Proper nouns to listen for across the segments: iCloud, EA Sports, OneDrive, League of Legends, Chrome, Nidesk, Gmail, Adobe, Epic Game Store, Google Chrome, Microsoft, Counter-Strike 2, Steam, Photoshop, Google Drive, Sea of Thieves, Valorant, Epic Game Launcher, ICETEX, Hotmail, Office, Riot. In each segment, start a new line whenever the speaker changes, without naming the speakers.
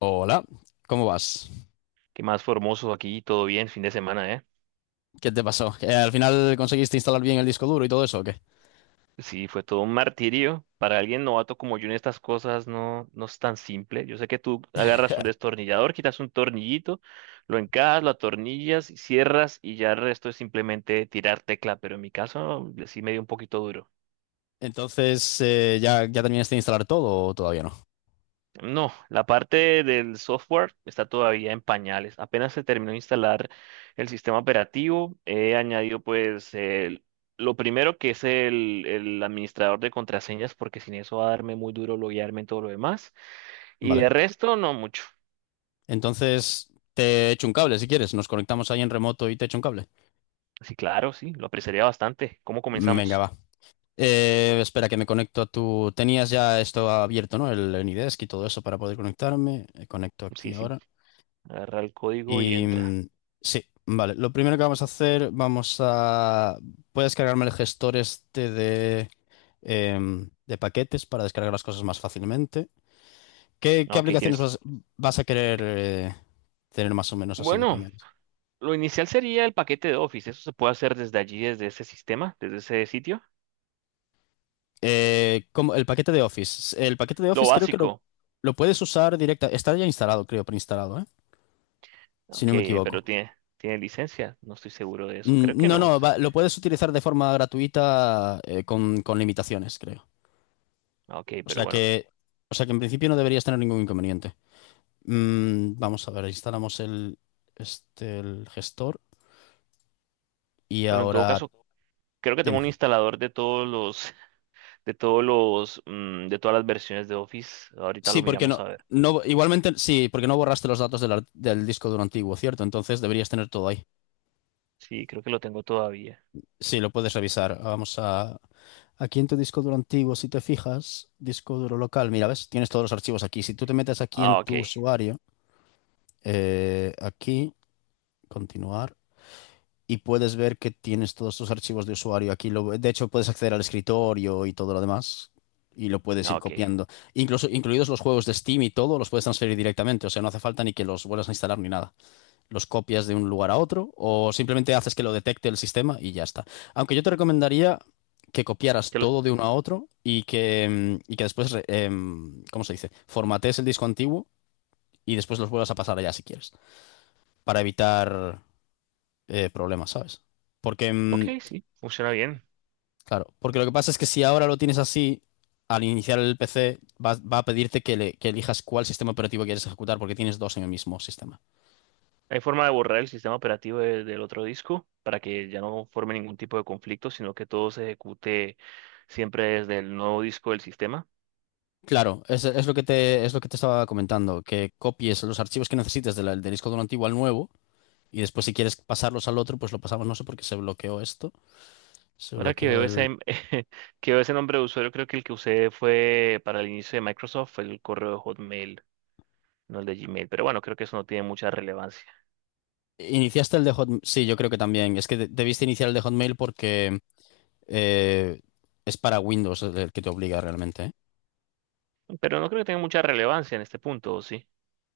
Hola, ¿cómo vas?
¿Qué más formoso aquí? Todo bien, fin de semana, ¿eh?
¿Qué te pasó? ¿Al final conseguiste instalar bien el disco duro y todo eso o qué?
Sí, fue todo un martirio. Para alguien novato como yo en estas cosas no es tan simple. Yo sé que tú agarras un destornillador, quitas un tornillito, lo encajas, lo atornillas, cierras y ya el resto es simplemente tirar tecla, pero en mi caso sí me dio un poquito duro.
Entonces, ¿ya terminaste de instalar todo o todavía no?
No, la parte del software está todavía en pañales. Apenas se terminó de instalar el sistema operativo, he añadido pues lo primero que es el administrador de contraseñas, porque sin eso va a darme muy duro loguearme en todo lo demás. Y
Vale.
el resto no mucho.
Entonces, te echo un cable si quieres. Nos conectamos ahí en remoto y te echo un cable.
Sí, claro, sí, lo apreciaría bastante. ¿Cómo
Venga,
comenzamos?
va. Espera que me conecto a tu... Tenías ya esto abierto, ¿no? El Nidesk y todo eso para poder conectarme. Conecto aquí
Sí, sí,
ahora.
agarra el código y
Y
entra.
mm, sí, vale. Lo primero que vamos a hacer, vamos a... Puedes cargarme el gestor este de paquetes para descargar las cosas más fácilmente. ¿Qué,
Ah,
qué
ok,
aplicaciones
tienes.
vas a querer tener más o menos así de
Bueno,
primeras?
lo inicial sería el paquete de Office. Eso se puede hacer desde allí, desde ese sistema, desde ese sitio.
Como el paquete de Office. El paquete de
Lo
Office creo que lo,
básico.
lo puedes usar directa. Está ya instalado, creo, preinstalado, ¿eh? Si
Ok,
no me
pero
equivoco.
tiene, tiene licencia. No estoy seguro de eso. Creo que
No,
no.
no, lo puedes utilizar de forma gratuita con limitaciones, creo.
Ah, ok,
O
pero
sea
bueno.
que, o sea que en principio no deberías tener ningún inconveniente. Vamos a ver, instalamos el, este, el gestor y
Bueno, en todo
ahora
caso, creo que tengo
dime.
un instalador de todos los, de todos los, de todas las versiones de Office. Ahorita
Sí,
lo
porque
miramos
no,
a ver.
no, igualmente sí, porque no borraste los datos del, del disco duro antiguo, ¿cierto? Entonces deberías tener todo ahí.
Sí, creo que lo tengo todavía.
Sí, lo puedes revisar. Vamos a, aquí en tu disco duro antiguo, si te fijas, disco duro local, mira, ves, tienes todos los archivos aquí. Si tú te metes aquí en
Ah, ok.
tu usuario. Eh, aquí, continuar, y puedes ver que tienes todos tus archivos de usuario aquí. Lo, de hecho, puedes acceder al escritorio y todo lo demás, y lo puedes
Ah,
ir
ok.
copiando. Incluso, incluidos los juegos de Steam y todo, los puedes transferir directamente, o sea, no hace falta ni que los vuelvas a instalar ni nada. Los copias de un lugar a otro, o simplemente haces que lo detecte el sistema y ya está. Aunque yo te recomendaría que copiaras
Que los,
todo de uno a otro y que, y que después, ¿cómo se dice? Formatees el disco antiguo y después los vuelvas a pasar allá si quieres, para evitar problema, ¿sabes? Porque,
ok,
mm,
sí, funciona bien.
claro, porque lo que pasa es que si ahora lo tienes así, al iniciar el PC, va, va a pedirte que elijas cuál sistema operativo quieres ejecutar porque tienes dos en el mismo sistema.
Hay forma de borrar el sistema operativo del otro disco para que ya no forme ningún tipo de conflicto, sino que todo se ejecute siempre desde el nuevo disco del sistema.
Claro, es lo que te, es lo que te estaba comentando, que copies los archivos que necesites de del disco duro antiguo al nuevo y después si quieres pasarlos al otro, pues lo pasamos, no sé por qué se bloqueó esto, se
Ahora que
bloqueó
veo ese,
el...
que veo ese nombre de usuario, creo que el que usé fue para el inicio de Microsoft, el correo de Hotmail, no el de Gmail. Pero bueno, creo que eso no tiene mucha relevancia.
¿Iniciaste el de Hotmail? Sí, yo creo que también. Es que debiste iniciar el de Hotmail porque eh, es para Windows el que te obliga realmente, ¿eh?
Pero no creo que tenga mucha relevancia en este punto, ¿o sí?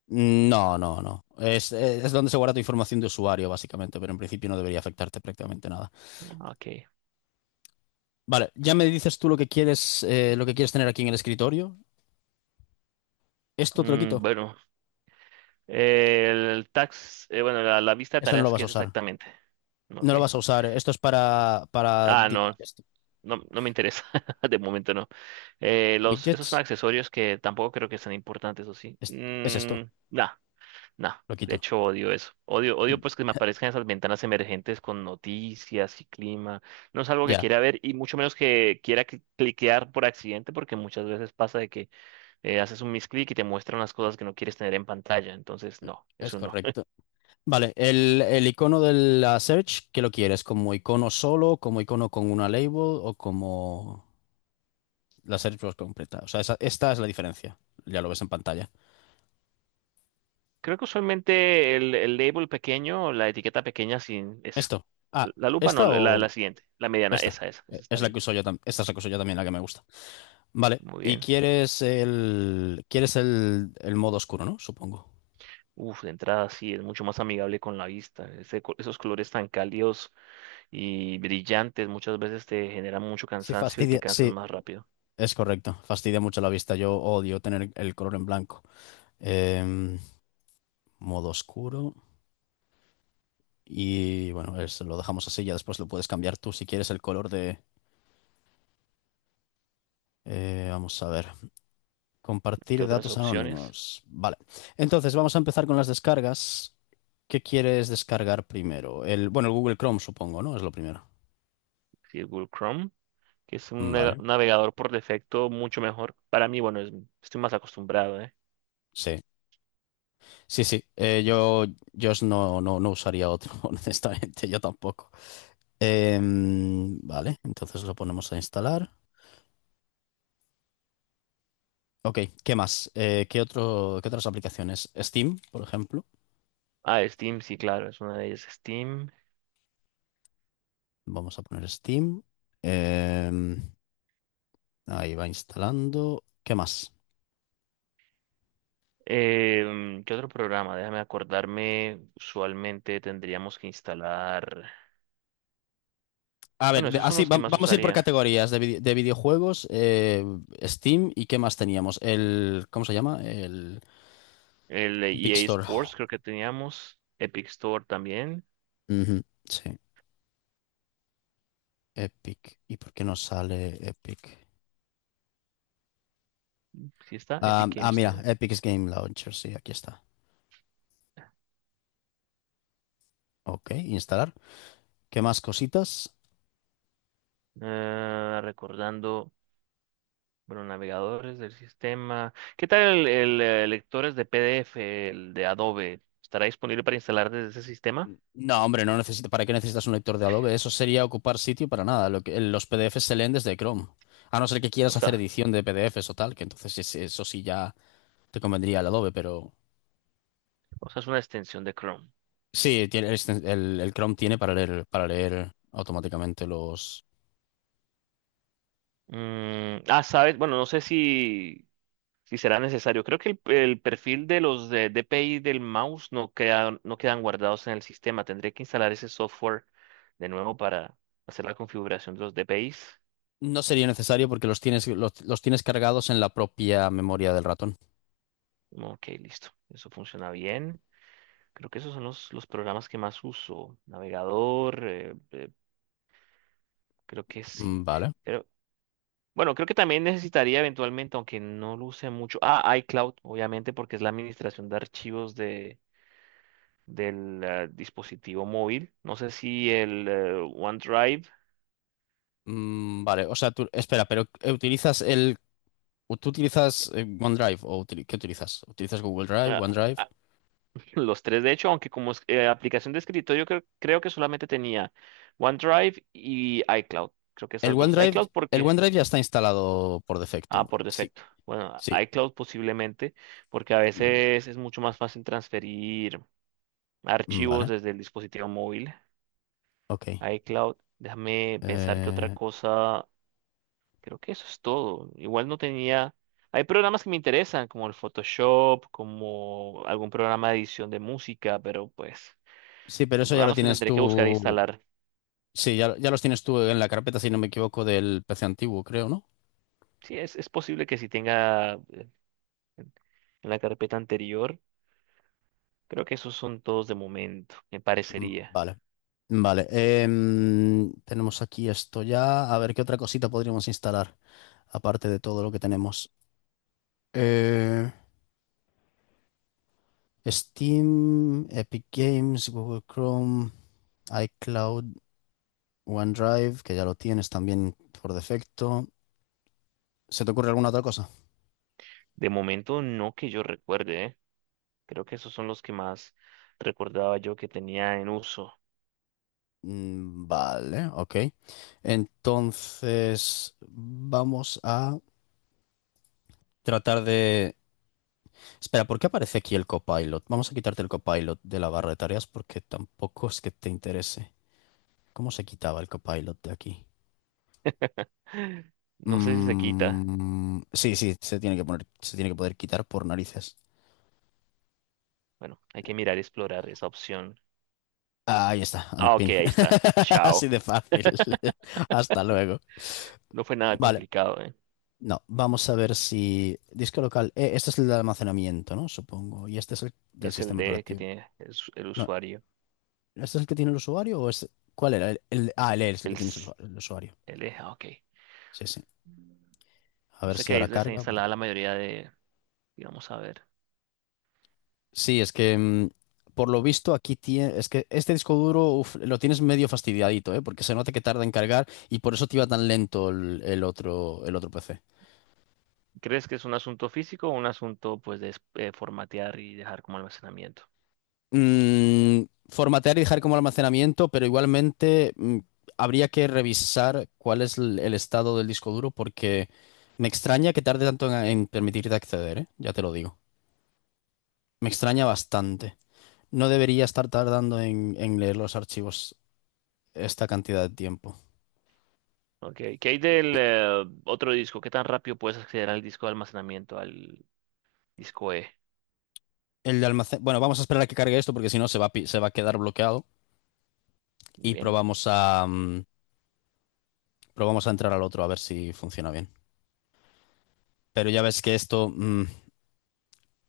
No, no, no. Es donde se guarda tu información de usuario, básicamente, pero en principio no debería afectarte prácticamente nada.
Ok.
Vale, ya me dices tú lo que quieres tener aquí en el escritorio. Esto te lo
Mm,
quito.
bueno, el tax, bueno, la vista de
Eso no lo
tareas,
vas
¿qué
a
es
usar.
exactamente?
No
Ok.
lo vas a usar. Esto es para, para
Ah,
di- esto.
no me interesa. De momento no. Esos son
Widgets.
accesorios que tampoco creo que sean importantes, ¿o sí?
Es esto.
Nah. No,
Lo
de
quito.
hecho odio eso. Odio, odio pues que me aparezcan esas ventanas emergentes con noticias y clima. No es algo que
Ya,
quiera ver y mucho menos que quiera cliquear por accidente porque muchas veces pasa de que haces un misclick y te muestran las cosas que no quieres tener en pantalla. Entonces, no,
es
eso no.
correcto. Vale, el icono de la search, ¿qué lo quieres? ¿Como icono solo, como icono con una label o como la search box completa? O sea, esta es la diferencia. Ya lo ves en pantalla.
Creo que usualmente el label pequeño, la etiqueta pequeña sin esa.
Esto. Ah,
La lupa no,
¿esta
la,
o
la siguiente, la mediana,
esta?
esa está
Es la que
bien.
uso yo también. Esta es la que uso yo también, la que me gusta. Vale.
Muy
Y
bien.
quieres el. Quieres el modo oscuro, ¿no? Supongo.
Uf, de entrada sí, es mucho más amigable con la vista. Ese esos colores tan cálidos y brillantes, muchas veces te generan mucho
Sí,
cansancio y te
fastidia.
cansas
Sí,
más rápido
es correcto. Fastidia mucho la vista. Yo odio tener el color en blanco. Em, modo oscuro. Y bueno, lo dejamos así. Ya después lo puedes cambiar tú si quieres el color de. Vamos a ver.
qué
Compartir
otras
datos
opciones.
anónimos. Vale. Entonces, vamos a empezar con las descargas. ¿Qué quieres descargar primero? El, bueno, el Google Chrome, supongo, ¿no? Es lo primero.
Si Google Chrome, que es un
Vale.
navegador por defecto mucho mejor. Para mí, bueno, estoy más acostumbrado, ¿eh?
Sí. Sí, sí. No, no, no usaría otro, honestamente. Yo tampoco. Vale. Entonces lo ponemos a instalar. Ok. ¿Qué más? ¿ qué otras aplicaciones? Steam, por ejemplo.
Ah, Steam, sí, claro, es una de ellas, Steam.
Vamos a poner Steam. Em, ahí va instalando. ¿Qué más?
¿Qué otro programa? Déjame acordarme. Usualmente tendríamos que instalar.
A
Bueno,
ver,
esos son los que más
vamos a ir por
usaría.
categorías de, de videojuegos, Steam y qué más teníamos. El, ¿cómo se llama? El
El de
Epic
EA
Store.
Sports creo que teníamos. Epic Store también.
Ujú, sí, Epic. ¿Y por qué no sale Epic?
Sí está,
Ah,
Epic Game
ah, mira,
Store.
Epic Game Launcher, sí, aquí está. Ok, instalar. ¿Qué más cositas?
Ah, recordando. Bueno, navegadores del sistema. ¿Qué tal lectores de PDF, el de Adobe? ¿Estará disponible para instalar desde ese sistema?
No, hombre, no necesito. ¿Para qué necesitas un lector de Adobe? Eso sería ocupar sitio para nada. Lo que, los PDFs se leen desde Chrome. A no ser que
O
quieras hacer
sea,
edición de PDFs o tal, que entonces eso sí ya te convendría el Adobe, pero
o sea, es una extensión de Chrome.
sí, el Chrome tiene para leer automáticamente los...
Sabes, bueno, no sé si, si será necesario. Creo que el perfil de los de DPI del mouse no quedan guardados en el sistema. Tendré que instalar ese software de nuevo para hacer la configuración de los DPIs.
No sería necesario porque los tienes cargados en la propia memoria del ratón.
Ok, listo. Eso funciona bien. Creo que esos son los programas que más uso. Navegador, creo que sí.
Vale.
Pero, bueno, creo que también necesitaría eventualmente, aunque no lo use mucho. Ah, iCloud, obviamente, porque es la administración de archivos de, del dispositivo móvil. No sé si el OneDrive,
Vale, o sea, tú, espera, pero ¿utilizas el... o ¿Tú utilizas OneDrive o qué utilizas? ¿Utilizas Google Drive,
ah,
OneDrive?
ah, los tres de hecho, aunque aplicación de escritorio, creo, creo que solamente tenía OneDrive y iCloud. Creo que
El
esas dos.
OneDrive,
iCloud, ¿por
el
qué?
OneDrive ya está instalado por defecto.
Ah, por
Sí,
defecto. Bueno,
sí.
iCloud posiblemente, porque a
Mm,
veces es mucho más fácil transferir archivos
Vale,
desde el dispositivo móvil.
ok.
iCloud, déjame pensar que otra
Eh,
cosa, creo que eso es todo. Igual no tenía... Hay programas que me interesan, como el Photoshop, como algún programa de edición de música, pero pues
sí, pero
son
eso ya lo
programas que
tienes
tendré que buscar e
tú.
instalar.
Sí, ya, ya los tienes tú en la carpeta, si no me equivoco, del PC antiguo, creo, ¿no?
Sí, es posible que si tenga en en la carpeta anterior, creo que esos son todos de momento, me parecería.
Vale, vale. Tenemos aquí esto ya. A ver, ¿qué otra cosita podríamos instalar? Aparte de todo lo que tenemos. Eh, Steam, Epic Games, Google Chrome, iCloud, OneDrive, que ya lo tienes también por defecto. ¿Se te ocurre alguna otra cosa?
De momento no que yo recuerde, ¿eh? Creo que esos son los que más recordaba yo que tenía en uso.
Vale, ok. Entonces, vamos a tratar de Espera, ¿por qué aparece aquí el copilot? Vamos a quitarte el copilot de la barra de tareas porque tampoco es que te interese. ¿Cómo se quitaba el copilot de aquí?
No sé si se quita.
Sí, sí, se tiene que poner, se tiene que poder quitar por narices.
Bueno, hay que mirar y explorar esa opción.
Ah, ahí está,
Ah, ok,
unpin.
ahí está. Chao.
Así de fácil. Hasta luego.
No fue nada
Vale,
complicado, ¿eh?
no, vamos a ver si. Disco local. Este es el de almacenamiento, ¿no? Supongo. Y este es el del
Es el
sistema
de que
operativo.
tiene el
No,
usuario.
¿este es el que tiene el usuario o es. ¿Cuál era? El E es el
El,
que tiene el
s-
el usuario.
el eje, ah, ok.
Sí, sí. A
O
ver
sea
si
que ahí
ahora
es donde está
carga,
instalada
porque...
la mayoría de, digamos, a ver.
Sí, es que por lo visto aquí tiene... Es que este disco duro uf, lo tienes medio fastidiadito, ¿eh? Porque se nota que tarda en cargar y por eso te iba tan lento el otro PC.
¿Crees que es un asunto físico o un asunto, pues, de formatear y dejar como almacenamiento?
Mm, formatear y dejar como almacenamiento, pero igualmente habría que revisar cuál es el estado del disco duro porque me extraña que tarde tanto en permitirte acceder, ¿eh? Ya te lo digo. Me extraña bastante. No debería estar tardando en leer los archivos esta cantidad de tiempo.
Ok, ¿qué hay del otro disco? ¿Qué tan rápido puedes acceder al disco de almacenamiento, al disco E?
El de almacén. Bueno, vamos a esperar a que cargue esto porque si no se va, se va a quedar bloqueado y
Bien,
probamos a, probamos a entrar al otro a ver si funciona bien. Pero ya ves que esto,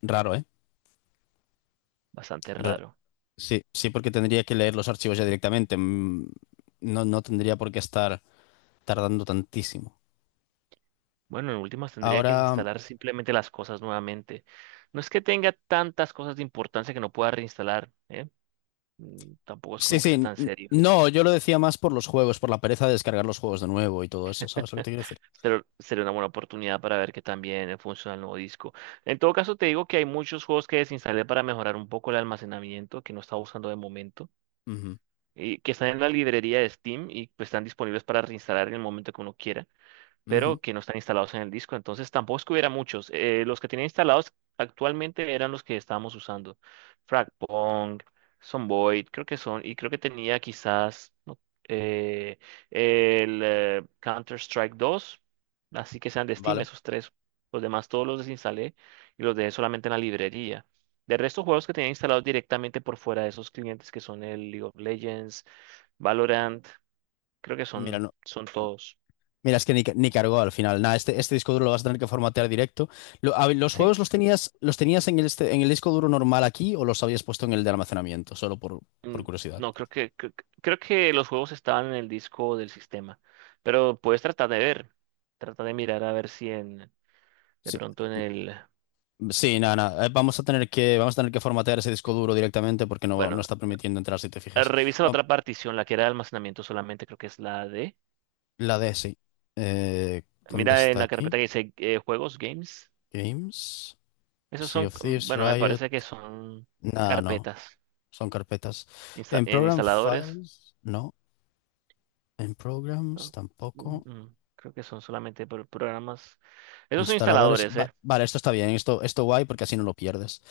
raro, ¿eh?
bastante
Ra-
raro.
sí, sí, porque tendría que leer los archivos ya directamente. No, no tendría por qué estar tardando tantísimo.
Bueno, en últimas tendría que
Ahora,
instalar simplemente las cosas nuevamente. No es que tenga tantas cosas de importancia que no pueda reinstalar, ¿eh? Tampoco es
sí,
como que
sí,
sea tan serio.
no, yo lo decía más por los juegos, por la pereza de descargar los juegos de nuevo y todo eso, ¿sabes lo que te quiero decir?
Pero sería una buena oportunidad para ver que también funciona el nuevo disco. En todo caso, te digo que hay muchos juegos que desinstalé para mejorar un poco el almacenamiento, que no estaba usando de momento,
Ujú,
y que están en la librería de Steam y pues están disponibles para reinstalar en el momento que uno quiera,
ujú,
pero que no están instalados en el disco. Entonces tampoco es que hubiera muchos. Los que tenía instalados actualmente eran los que estábamos usando. Fragpong, Sonboy, creo que son, y creo que tenía quizás no, eh, el Counter-Strike 2, así que sean de Steam
vale.
esos tres. Los demás todos los desinstalé y los dejé solamente en la librería. De resto, juegos que tenía instalados directamente por fuera de esos clientes que son el League of Legends, Valorant, creo que son,
Mira,
son todos.
mira, es que ni, ni cargó al final. Nada, este disco duro lo vas a tener que formatear directo. A ver, ¿los
Sí.
juegos los tenías en el, en el disco duro normal aquí o los habías puesto en el de almacenamiento? Solo por
Mm,
curiosidad.
No, creo que los juegos estaban en el disco del sistema, pero puedes tratar de ver, trata de mirar a ver si en, de
Sí,
pronto en el,
sí, nada, nada. Vamos a tener que, vamos a tener que formatear ese disco duro directamente porque no, no
bueno,
está permitiendo entrar si te fijas.
revisa la
Va-
otra partición, la que era de almacenamiento solamente, creo que es la D.
La D, sí. Eh, ¿Dónde
Mira en
está
la
aquí?
carpeta que dice juegos, games.
Games.
Esos
Sea
son,
of Thieves,
bueno, me
Riot.
parece que son
Nada, no.
carpetas
Son carpetas. En
en
Program
instaladores,
Files, no. En Programs,
¿no?
tampoco.
Creo que son solamente programas. Esos son
Instaladores.
instaladores, ¿eh?
Vale, esto está bien, esto guay porque así no lo pierdes.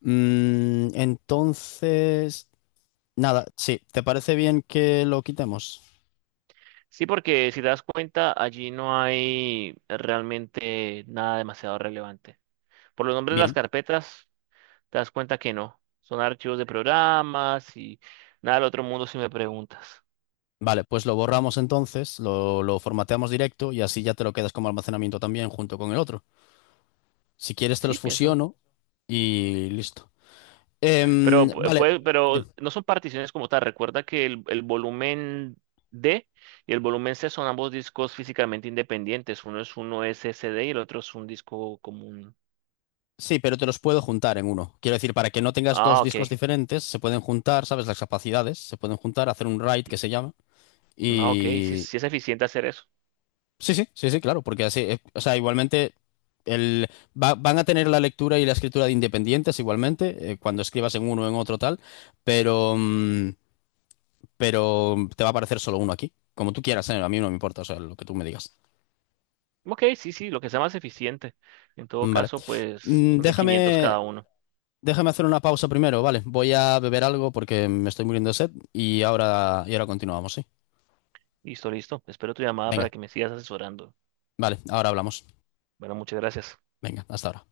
Entonces, nada, sí, ¿te parece bien que lo quitemos?
Sí, porque si te das cuenta, allí no hay realmente nada demasiado relevante. Por los nombres de las
Bien,
carpetas, te das cuenta que no. Son archivos de programas y nada del otro mundo si me preguntas.
vale, pues lo borramos entonces, lo formateamos directo y así ya te lo quedas como almacenamiento también junto con el otro. Si quieres te los
Sí, pienso.
fusiono y listo.
Pero,
Vale, de-
pero no son particiones como tal. Recuerda que el volumen D y el volumen C son ambos discos físicamente independientes. Uno un SSD y el otro es un disco común.
sí, pero te los puedo juntar en uno. Quiero decir, para que no tengas dos
Ah, ok.
discos diferentes, se pueden juntar, ¿sabes? Las capacidades, se pueden juntar, hacer un write que se llama.
Ah, ok. Sí,
Y
sí es eficiente hacer eso.
sí, sí, sí, sí, claro, porque así, o sea, igualmente el, van a tener la lectura y la escritura de independientes igualmente, cuando escribas en uno o en otro tal, pero, mm, pero te va a aparecer solo uno aquí, como tú quieras, a mí no me importa, o sea, lo que tú me digas.
Ok, sí, sí, lo que sea más eficiente. En todo
Vale.
caso, pues son de 500
Déjame,
cada uno.
déjame hacer una pausa primero, ¿vale? Voy a beber algo porque me estoy muriendo de sed y ahora continuamos, ¿sí?
Listo, listo. Espero tu llamada para
Venga,
que me sigas asesorando.
vale, ahora hablamos.
Bueno, muchas gracias.
Venga, hasta ahora.